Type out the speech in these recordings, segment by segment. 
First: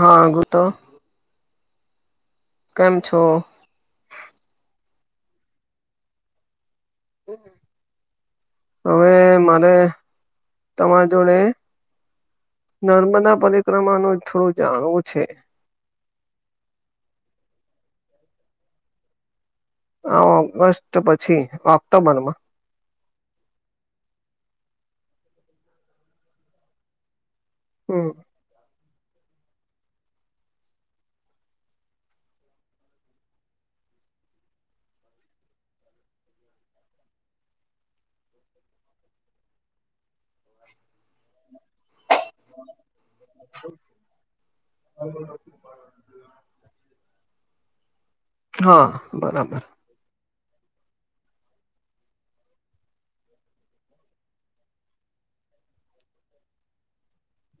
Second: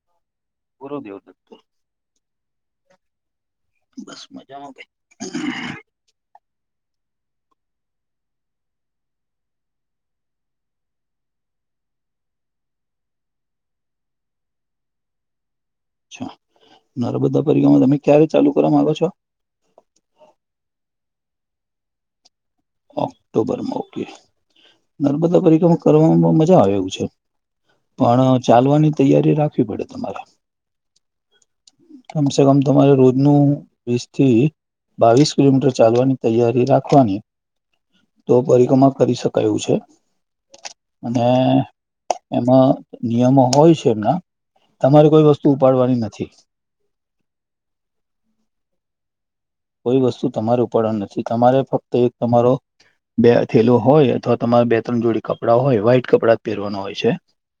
હા ગુતો પૂરો દેવ લતો કેમ છો બસ મજામાં ભઈ હમ હવે મારે તમારા જોડે નર્મદા પરિક્રમા ન થોડો જાણવો છે ા નારા બધા પરગમાં તમે ક્યારે ચાલુ કરવા માંગો છો હ ઓગસ્ટ પછી ઓક્ટોબરમાં ઓક્ટોબરમાં ઓકે નર્મદા પરિકામાં કરવામાં મજા આવે છે હમ પણ ચાલવાની તૈયારી રાખવી પડે તમારે [inaudible] કમસે કમ તમારે રોજનું વીસ થી બાવીસ કિલોમીટર ચાલવાની તૈયારી રાખવાની તો પરિક્રમા કરી શકાય એું છે અને એમાં નિયમો હોય છે એમના તમારે કોઈ વસ્તુ ઉપાડવાની નથી હા બરાબર કોઈ વસ્તુ તમારે ઉપર નથી તમારે ફક્ત એક તમારો બે થેલો હોય અથવા તમારા બે ત્રણ જોડી કપડાં હોય વ્હાઈટ કપડાં જ પહેરવાનો હોય છે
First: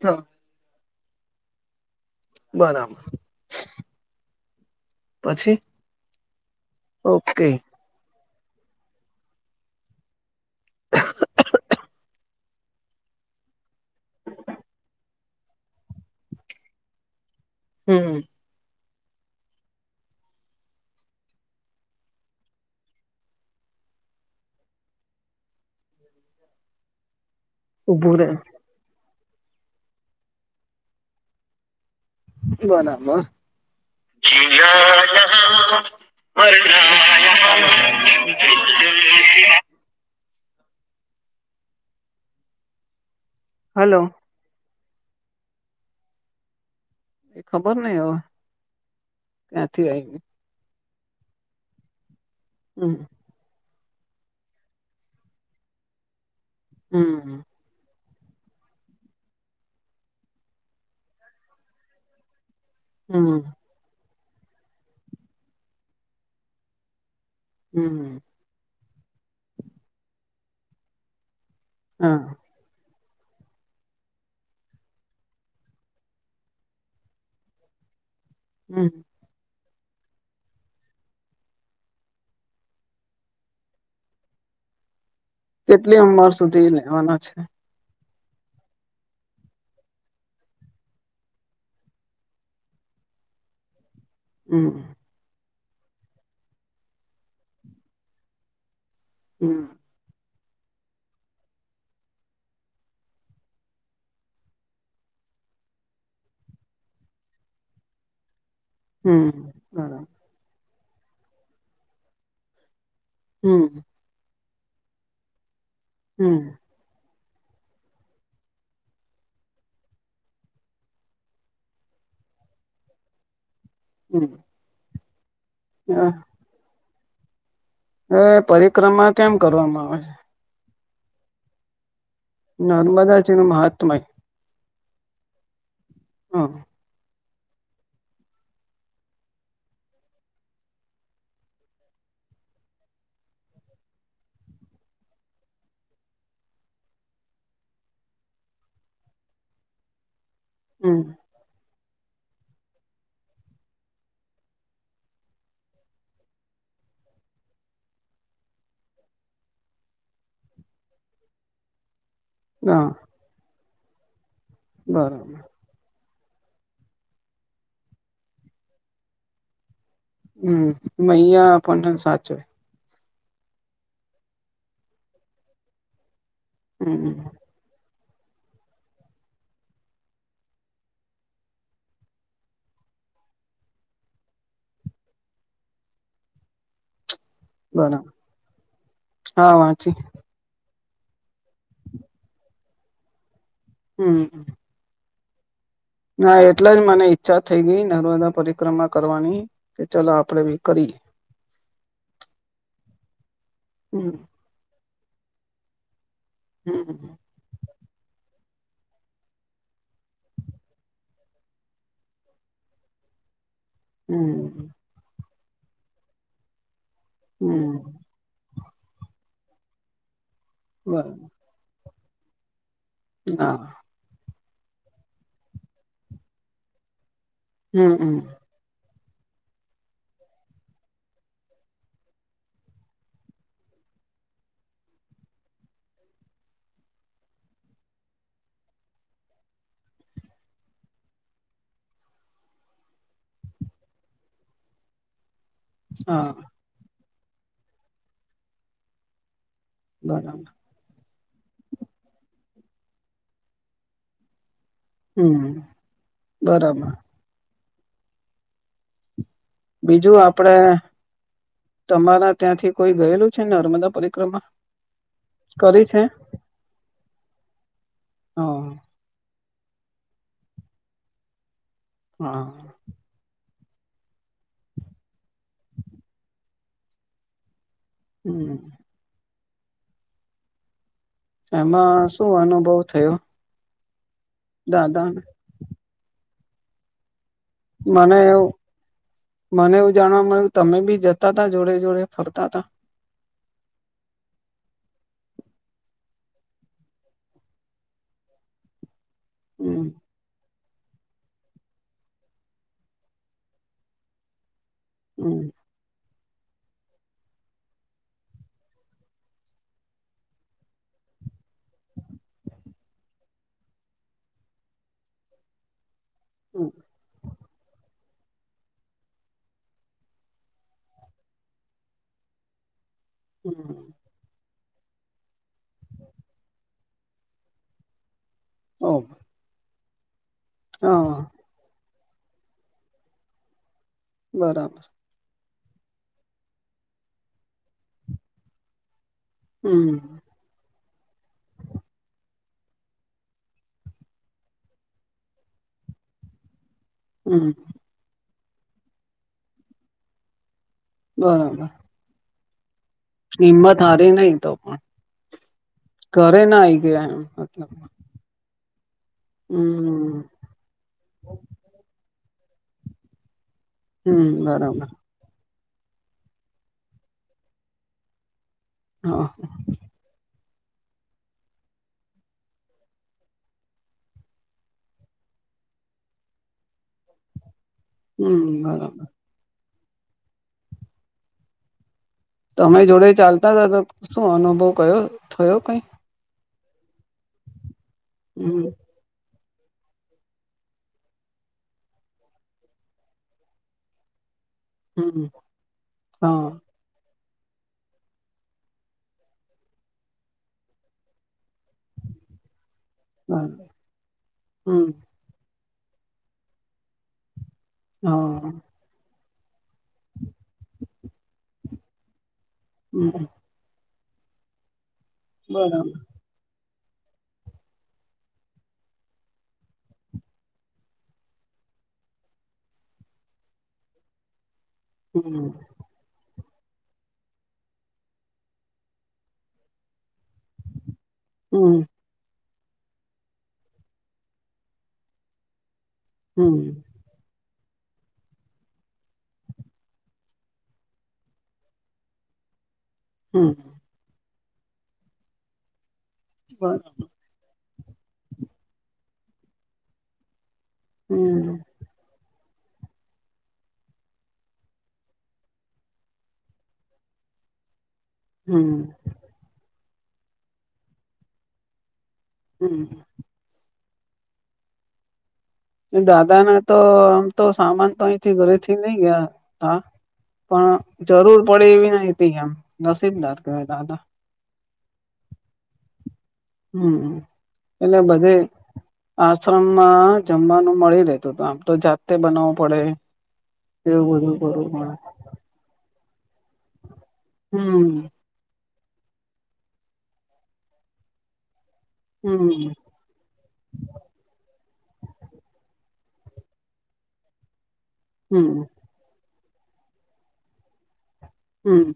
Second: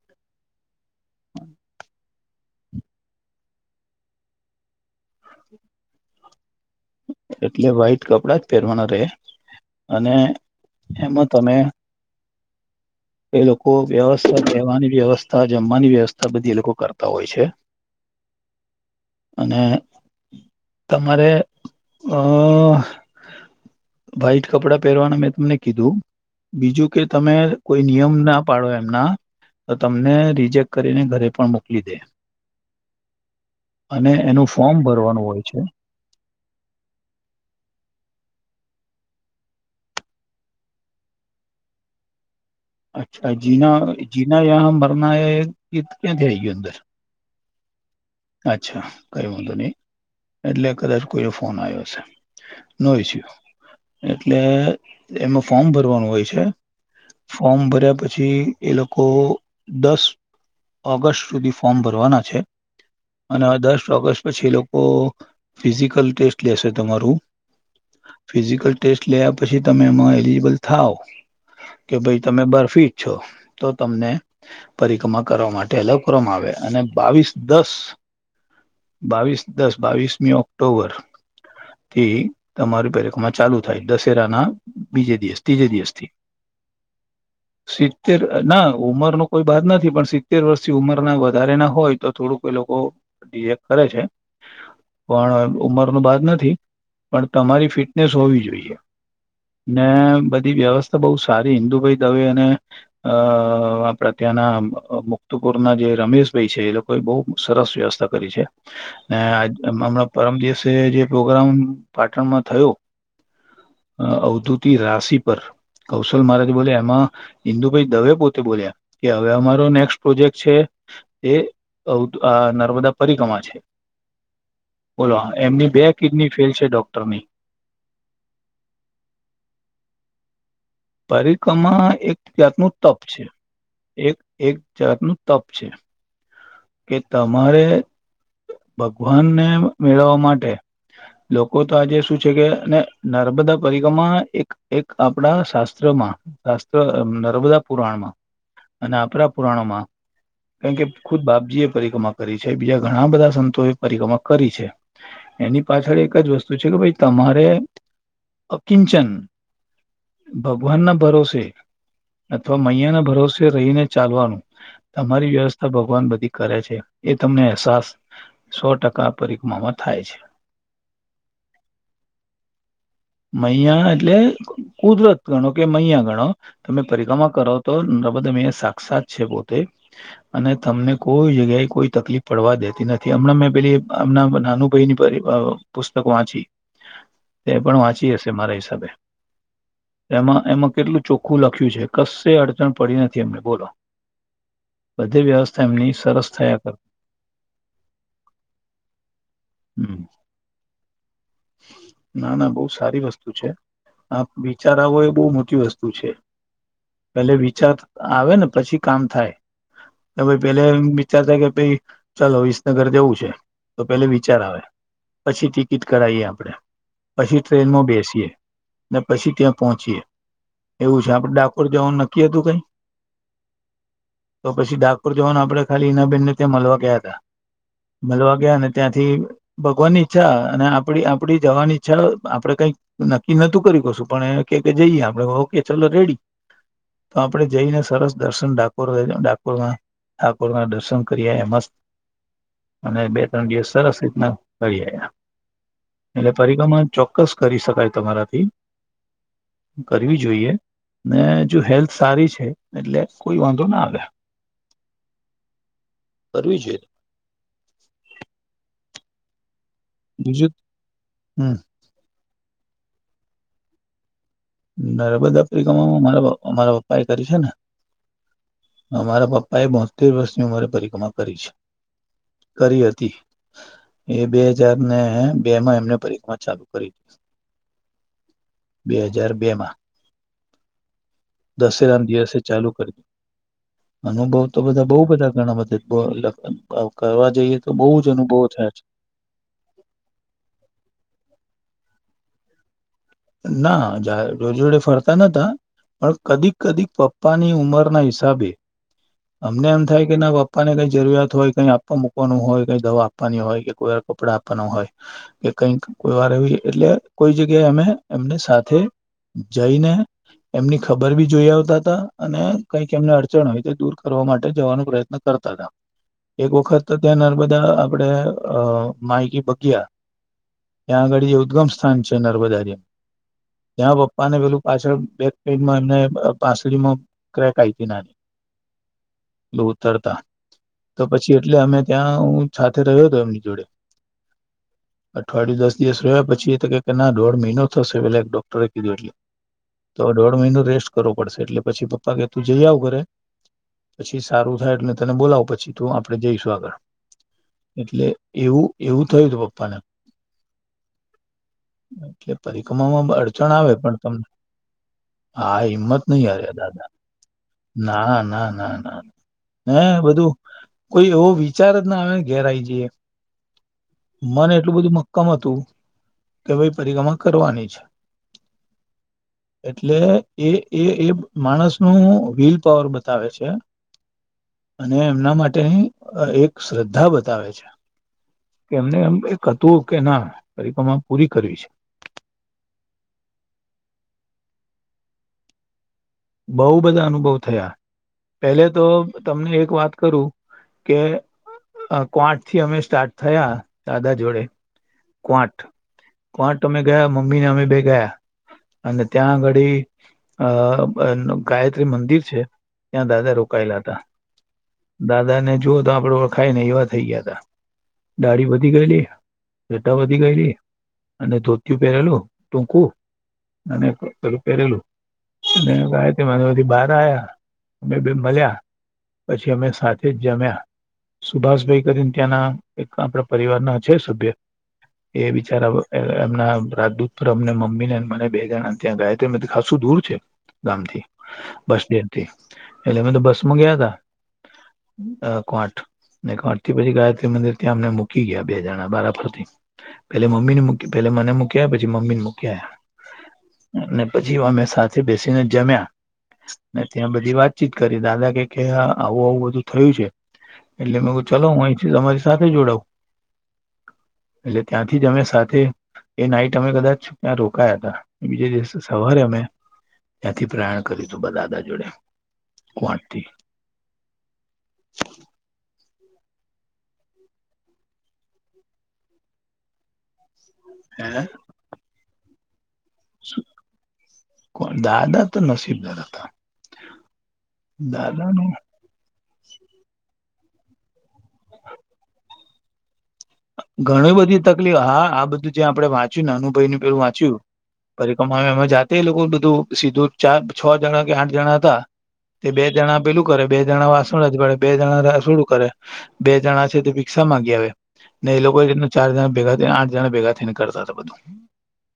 હા બરાબર પછી ઓકે એટલે વ્હાઈટ કપડા પહેરવાના રહે અને એમાં તમે એ લોકો વ્યવસ્થા લેવાની વ્યવસ્થા જમવાની વ્યવસ્થા બધી એ લોકો કરતા હોય છે હમ અને તમારે અ વ્ાઈટ કપડા પહેરવાના મેં તમને કીધું બીજું કે તમે કોઈ નિયમ ઉભું રે ના પાડો એમના તો તમને રિજેક્ટ કરીને ઘરે પણ મોકલી દે બો નામાં અને એનું ફોર્મ ભરવાનું હોય છે હરણ અચ્છા જીના હલો જીના મરના ક્યાં થ આય ગ અંદર એ ખબર નઈ હવે અચ્છા કઈ વાંધો નહી ક્યાંથી આવી એટલે કદાચ કોઈ ફોન આવ્યો હશે નો હમ ઈસ્યુ એટલે એમાં ફોર્મ ભરવાનું હોય છે હમ ફોર્મ ભર્યા પછી પછી એ લોકો દસ ઓગસ્ટ સુધી ફોર્મ ભરવાના છે હમ અને દસ ઓગસ્ટ પછી એ લોકો ફિઝિકલ ટેસ્ટ લેશે તમારું હમ ફિઝિકલ ટેસ્ટ લેયા પછી તમે એમાં એલિજીિબલ થાવ કે ભાઈ હા તમે બર ફીટ છો તો તમને પરિક્રમા કરવા માટે અલ કરવામાં આવે અને બાવીસ દસ હમ બાવીસ દસ બાવીસમી ઓક્ટોબર થી તમારી પેરેખમાં ચાલુ થાય દશેરાના બીજે દિવસ ત્રીજે કેટલી દિવસથી ઉંમર સુધી લેવાના છે સટ સિતતેર ના ઉંમર ન કોઈ બાદ નથી પણ સિત્તેર વર્ષથી ઉંમરના વધારે ના હોય તો થોડુંક એ લોકો ડિજેક્ટ કરે છે હમ પણ ઉમરનું બાદ નથી પણ તમારી ફિટનેસ હોવી જોઈએ હમ ને બ વ્યવસ્થા બહ સારી હિન્દુભાઈ દવે અને અ આપણે ત્યાંના મુક્ત ર ના જે રમેશભાઈ છે એ લોકો બહ સરસ વ્યવસ્થા કરી છે હમ બરાબર હમણાં પરમજી જે પ્રોગ્રામ પાટણમાં થયો હમ અવધૂત રાશિ પર કૌશલ હમ મહારાજ બોલે એમાં િંદુભાઈ દવે પોતે બોલ્યા કે હવે અમારો નેક્સ્ટ પ્રોજેક્ટ છે એ આ નર્મદા પરિક્રમા છે હમ બોલો એમની બે કિડની ફેલ છે ડોક્ટરની એ પરિક્રમા કેમ કરવામાં આવે છે પરિક્રમા એક જાત નું તપ છે નર્મદાજી નું મહાત્મય એક એક જતનુંું તપ છે હ કે તમારે ભગવાનને મેળવવા માટે લોકો તો આજે શું છે કે નર્મદા પરિક્રમા એક આપડા શાસ્ત્ર શાસ્ત્ર નર્મદા પુરાણમાં અને આપરા પુરાણોમાં કારણ કે હમ ખુદ ભ પરિક્રમા કરી છે બીજા ઘણા બધા સંતો એ પરિક્રમા કરી છે એની પાછળ એક જ વસ્તુ છે છે કે ભાઈ તમારે અ કિંચન ભગવાનના ભરોસે. અથવા હા મૈયા ના ભરોસે રહીને ચાલવાનું તમારી બરાબર વ્યવસ્થા ભગવાન બધી કરે છે એ તમને અહેસાસ સો ટકા પરિક્રમામા હમ મૈયા આપણને સાચવે. મૈયા એટલે કુદરત ગણો કે મૈયા ગણો તમે હમ પરિક્રમા કરો તો ન બધા મે સાક્ષાત છે પોતે અને તમને કોઈ જગ્યાએ કોઈ તકલીફ પડવા દેતી નથી હમણાં મેં પેલી અમના નાનું ભાઈ પરી ની પુસ્ત ક વાચી. [inaudible] તે પણ વાંચી બરાબર હશે મારા હિસાબે હા વાંચી એમાં એમાં કેટલું ચોખ્ખું લખ્યું છે કસે અડચણ પડી નથી એમને બોલો. હમ. બધી વ્યસ્થા. ના એટલા જ મને ઈચ્છા થઈ ગઈ નર્મદા પરિક્રમા કરવાની કે હમ ચાલ આપડે ભી કરી. ના ના બહુ સારી વસ્તુ છે હમ આપ બિચારાઓ એ બહુ મોટી વસ્તુ છે. હમ પેલે વિચાર આવે ને પછી કામ થાય. ભાઈ પેલે એ વિચાર થાય કે ભાઈ ચાલો વિસનગર જેવું છે. તો પેલે વિચાર આવે હમ પછી ટિકિટ કરાવીએ આપણે. પછી હમ ટ્રેનમાં બેસીએ ને પછી ત્યાં પહોંચીએ. એવું છે બરાબર આપડે ડાકોર જવાનું નક્કી હતું કઈ. હા. તો પછી ડાકોર જવાનું આપણે ખાલી ઈનાબેનને ત્યાં મળલવા ગયા હતા હમ હમ મળવા ગયા અને ત્યાં થી ભગવાનની ઈચ્છા અને આપ પડી આપડી જવાની ઈચ્છા આપડે કઈક નક્કી નતું કર્યું કશું પણ એ જઈએ આપડે ઓકે ચલો. રેડી તો આપડે જઈને સરસ દર્શન ડાકોર રઇને ડાકોરમાં ઠાકોરના દર્શન કર્યા એ મસ્ત અને બે ત્રણ દિવસ સરસ રીતના ફરી આયા. હા એટલે પરીક્રમણ ચોક્કસ કરી શકાય તમારાથી. કરવી બરાબર જોઈએ. ને જો હેલ્થ સારી છે એટલે કોઈ વાંધો ના આવે. હમ કરવી જોઈએ બરાબર. બીજું આપડે હમ તમારા ત્યાંથી કોઈ ગયેલું છે ને નર્મદા પરી નર્મદા પરીક્રમામા મારા બાપા મારા પપ્પા એ કરી છે ને. હ અમારા પપ્પાએ બોતેર વર્ષની ઉંમરે પરિક્રમા કરી છે. હા કરી હતી. એ બે હજારને બે માં એમને પરિક્રમા ચાલુ કરી હતી. હમ. બેમાં. દશેરા ના એમાં શું દીવસે ચાલુ અનુભવ કરી. થયો અનુભવ તો બધા બઉુ દાદાને બધા ઘણા બધા બ લ અવ કરવા જઈએ તો બહુ જ મને અનુભવો એવું થયા છે. મને એવું જાણવા મળ્યું તમે બી જતા તા જોડે જોડે ફરક તાતા. ના જા જોડે જોડે ફરતા નતા. પણ કદીક કદીક પપ્પા ની ઉંમરના હિસાબે અમને એમ હમ થાય કે ના પ આપવાને કંઈ જરિયાત હોય કંઈ આપવા મૂકવાનું હોય કંઈ દવા આપની હોય કે કોઈ વાર કપડાં આપ નાના હોય હમ કે કઈક કોઈ વાર એવી એટલે કોઈ જગ્યાએ અમે એમને સાથે જઈને એમની ખબર ભી જોઈ આવતા હતા અને કઈક એમને અડચણ હોય તે દૂર કરવા માટે જવાનો પ્રયત્ન કર તા તા એક હમ વખત ત્યાં નર્મદા આપડે અ માયકી બગયા ત્યાં આગળ જે ઉદ્ગમસ્થાન છે, નર્મદામ હમ ત્યાં પપ્પા ને પેલું પાછળ બેક સાઈડમાં એમને પાસળમાં ક્રેક આ નાની ઓ પેલું ઉતરતા તો હા પછી એટલે અમે ત્યાં હું સાથે રહ્યો હતો એમની જોડે બરાબર અઠવાડિયું દસ દિવસ રહ્યો પછી એ તો કે ના દોઢ મહિનો તો પેલા એક ડોક્ટરે કીધું એટલે તો હમ દોઢ મહિનો રેસ્ટ કરવો પડશે એટલે પછી પપ્પા કે તું જઈ આવ ઘરે પછી સારું થાય એટલે તને બોલાવ પછી તું આપડે જઈશું આગળ હમ એટલે એવું એવું થયું હતું પપ્પાને બરાબર કવામાં અડચણ આવે હિંમત પણ હારી તમને નહી તો પણ હા હિંમત નહી ઘરે હાર્યા ના આઈ દાદા ગયા એમ મતલબ ના, ના, ના, ના હે હમ બધું કોઈ એવો વિચાર જ ના આવે ઘેરાય જઈએ. હમ મન એટલું બરાબર બધું મક્કમ હતું કે ભાઈ પરિક્રમા કરવાની છે. હા એટલે એ એ એ માણસ નું વિલ પાવર બતાવે છે. અને એમના માટેની એક શ્રદ્ધા બતાવે છે. હું બરાબર તું કે ના પરિક્રમા પૂરી કરવી છે. તમે જોડે ચાલતા હતા તો શું અનુભવ કયો થયો. કંઈ બહુ બધા અનુભવ થયા, હમ પેલે તો તમને એક વાત કરું કે કો આઠ થી અમે સ્ટાર્ટ થયા દાદા જોડે હમ ક્વાટ હા ક્વાટ અમે ગયા મ મમ્મીને અમે બે ગયા અને ત્યાં આંગડી અ ગાયત્રી મંદિર છે ત્યાં દાદા બરાબર રોકાયેલા હતા હમ દાદાને જૂઓ તો આપડે ઓળખાય ને એવા થઈ ગયા તા ડાળી હા વધી ગયેલી રેટા વધી ગયેલી અને ધોતયું પહેરેલું ટૂંકું હમ અને હમ પેરેલું બરાબર ને બધી બહાર આવ્યા અમે બે મળ્યા પછી અમે સાથે જ જમ્યા. સુભાષભાઈ કરીને ત્યાંના એક આપણા પરિવારના છે, સભ્ય એ હમ બિચારા એમના રાજદૂત પર અમને મમ્મી ને મને બે જ ત્યાં ગયા ત્યાં ખાસું દૂર છે, ગામ થી બસ હમ સ્ટેન્ડથી એટલે મેમે તો બસમાં ગયા તા કઠ અને હમ આથી પછી ગાયત્રી મંદિર ત્યાં અમને મૂકી ગયા બે જણા બરાબરથી પેલે મમ્મી ને મુકી પલા મને મૂક્યા પછી મમ્મીને મૂકી આવ્યા. હમ પછી અમે સાથે બેસીને જમ્યા ને બરાબર ત્યાં બધી વાત વાતચીત કરી દાદા કે આવું આવું બધું થયું છે એટલે મે ચલો હમ હું અહીથી તમારી સાથે જોડાવ. એટલે ત્યાંથી જ અમે સાથે એ નાઈટ અમે કદાચ ત્યાં રોકાયા હતા. બીજે હમ દિવસ સવારે અમે ત્યાંથી પ્રયાણ કર્યું હતું, દાદા જોડે. હું, હું. કોણથી [unintelligible] [inaudible] દાદાને તો આમ તો સામાન તો અહીંથી ઘરેથી નહી ગયા તા પણ જરૂર પડે એવી ન હતી એમ નસીબદાર કહેવાય દાદા કોણ દાદા તો નસીબદાર દાદા હતા. હું એટલે દાદા બધે ન આશ્રમમાં જમવાનું મળી રહેેતું આમ તો જાતે બનાવવું પડે. ઘણી એવું બધું બધી કરવું તકલીફ પડે હા આ બધું જે આપડે વાંચ્યું ને અનુભાઈ નું પેલું વાંચ. હમ િકમામે જાતે લોકો બધું સીધું ચાર છ જણા કે આઠ જણા હતા તે બે હમ જણા પેલું કરે બે જણા વાસણ જ પડે બે જણા સોડું કરે બે જણા છે તે રિક્ા માંગી આવે ને એ હમ લોકો ચાર જણા ભેગા આઠ જણ ભેગા થઈને કરતા હતા બધું હમ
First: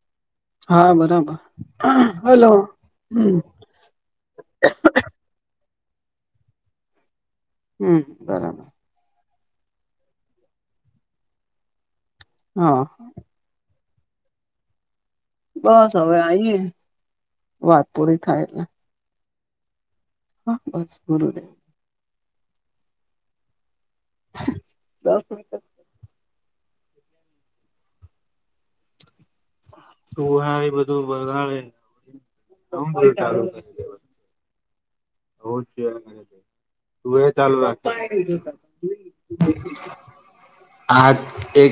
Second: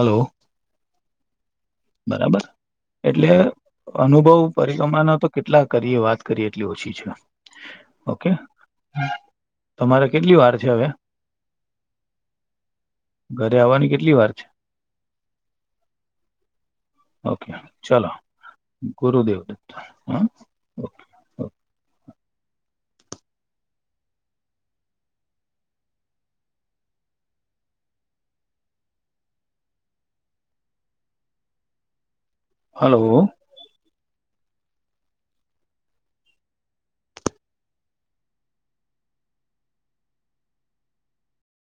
હલો હા બરાબર બરાબર હલો એટલે હમ અનુભવ પરિકમાના તો કેટલા કરીએ વાત કરીએ એટલી ઓછી છે હમ ઓકે બરાબર તમારે કેટલી વાર છે હવે હા ઘરે આવવાની કેટલી વાર છે બસ હવે આઈએ ઓકે વાત ચાલો પૂરી થાય એટલે ગુરુદેવ દ હા બસ બરોબરે દસ મ તુંહારી એ બધું બગાડે બ છે હલો છે તું એ ચાલુ રાખતા આ એક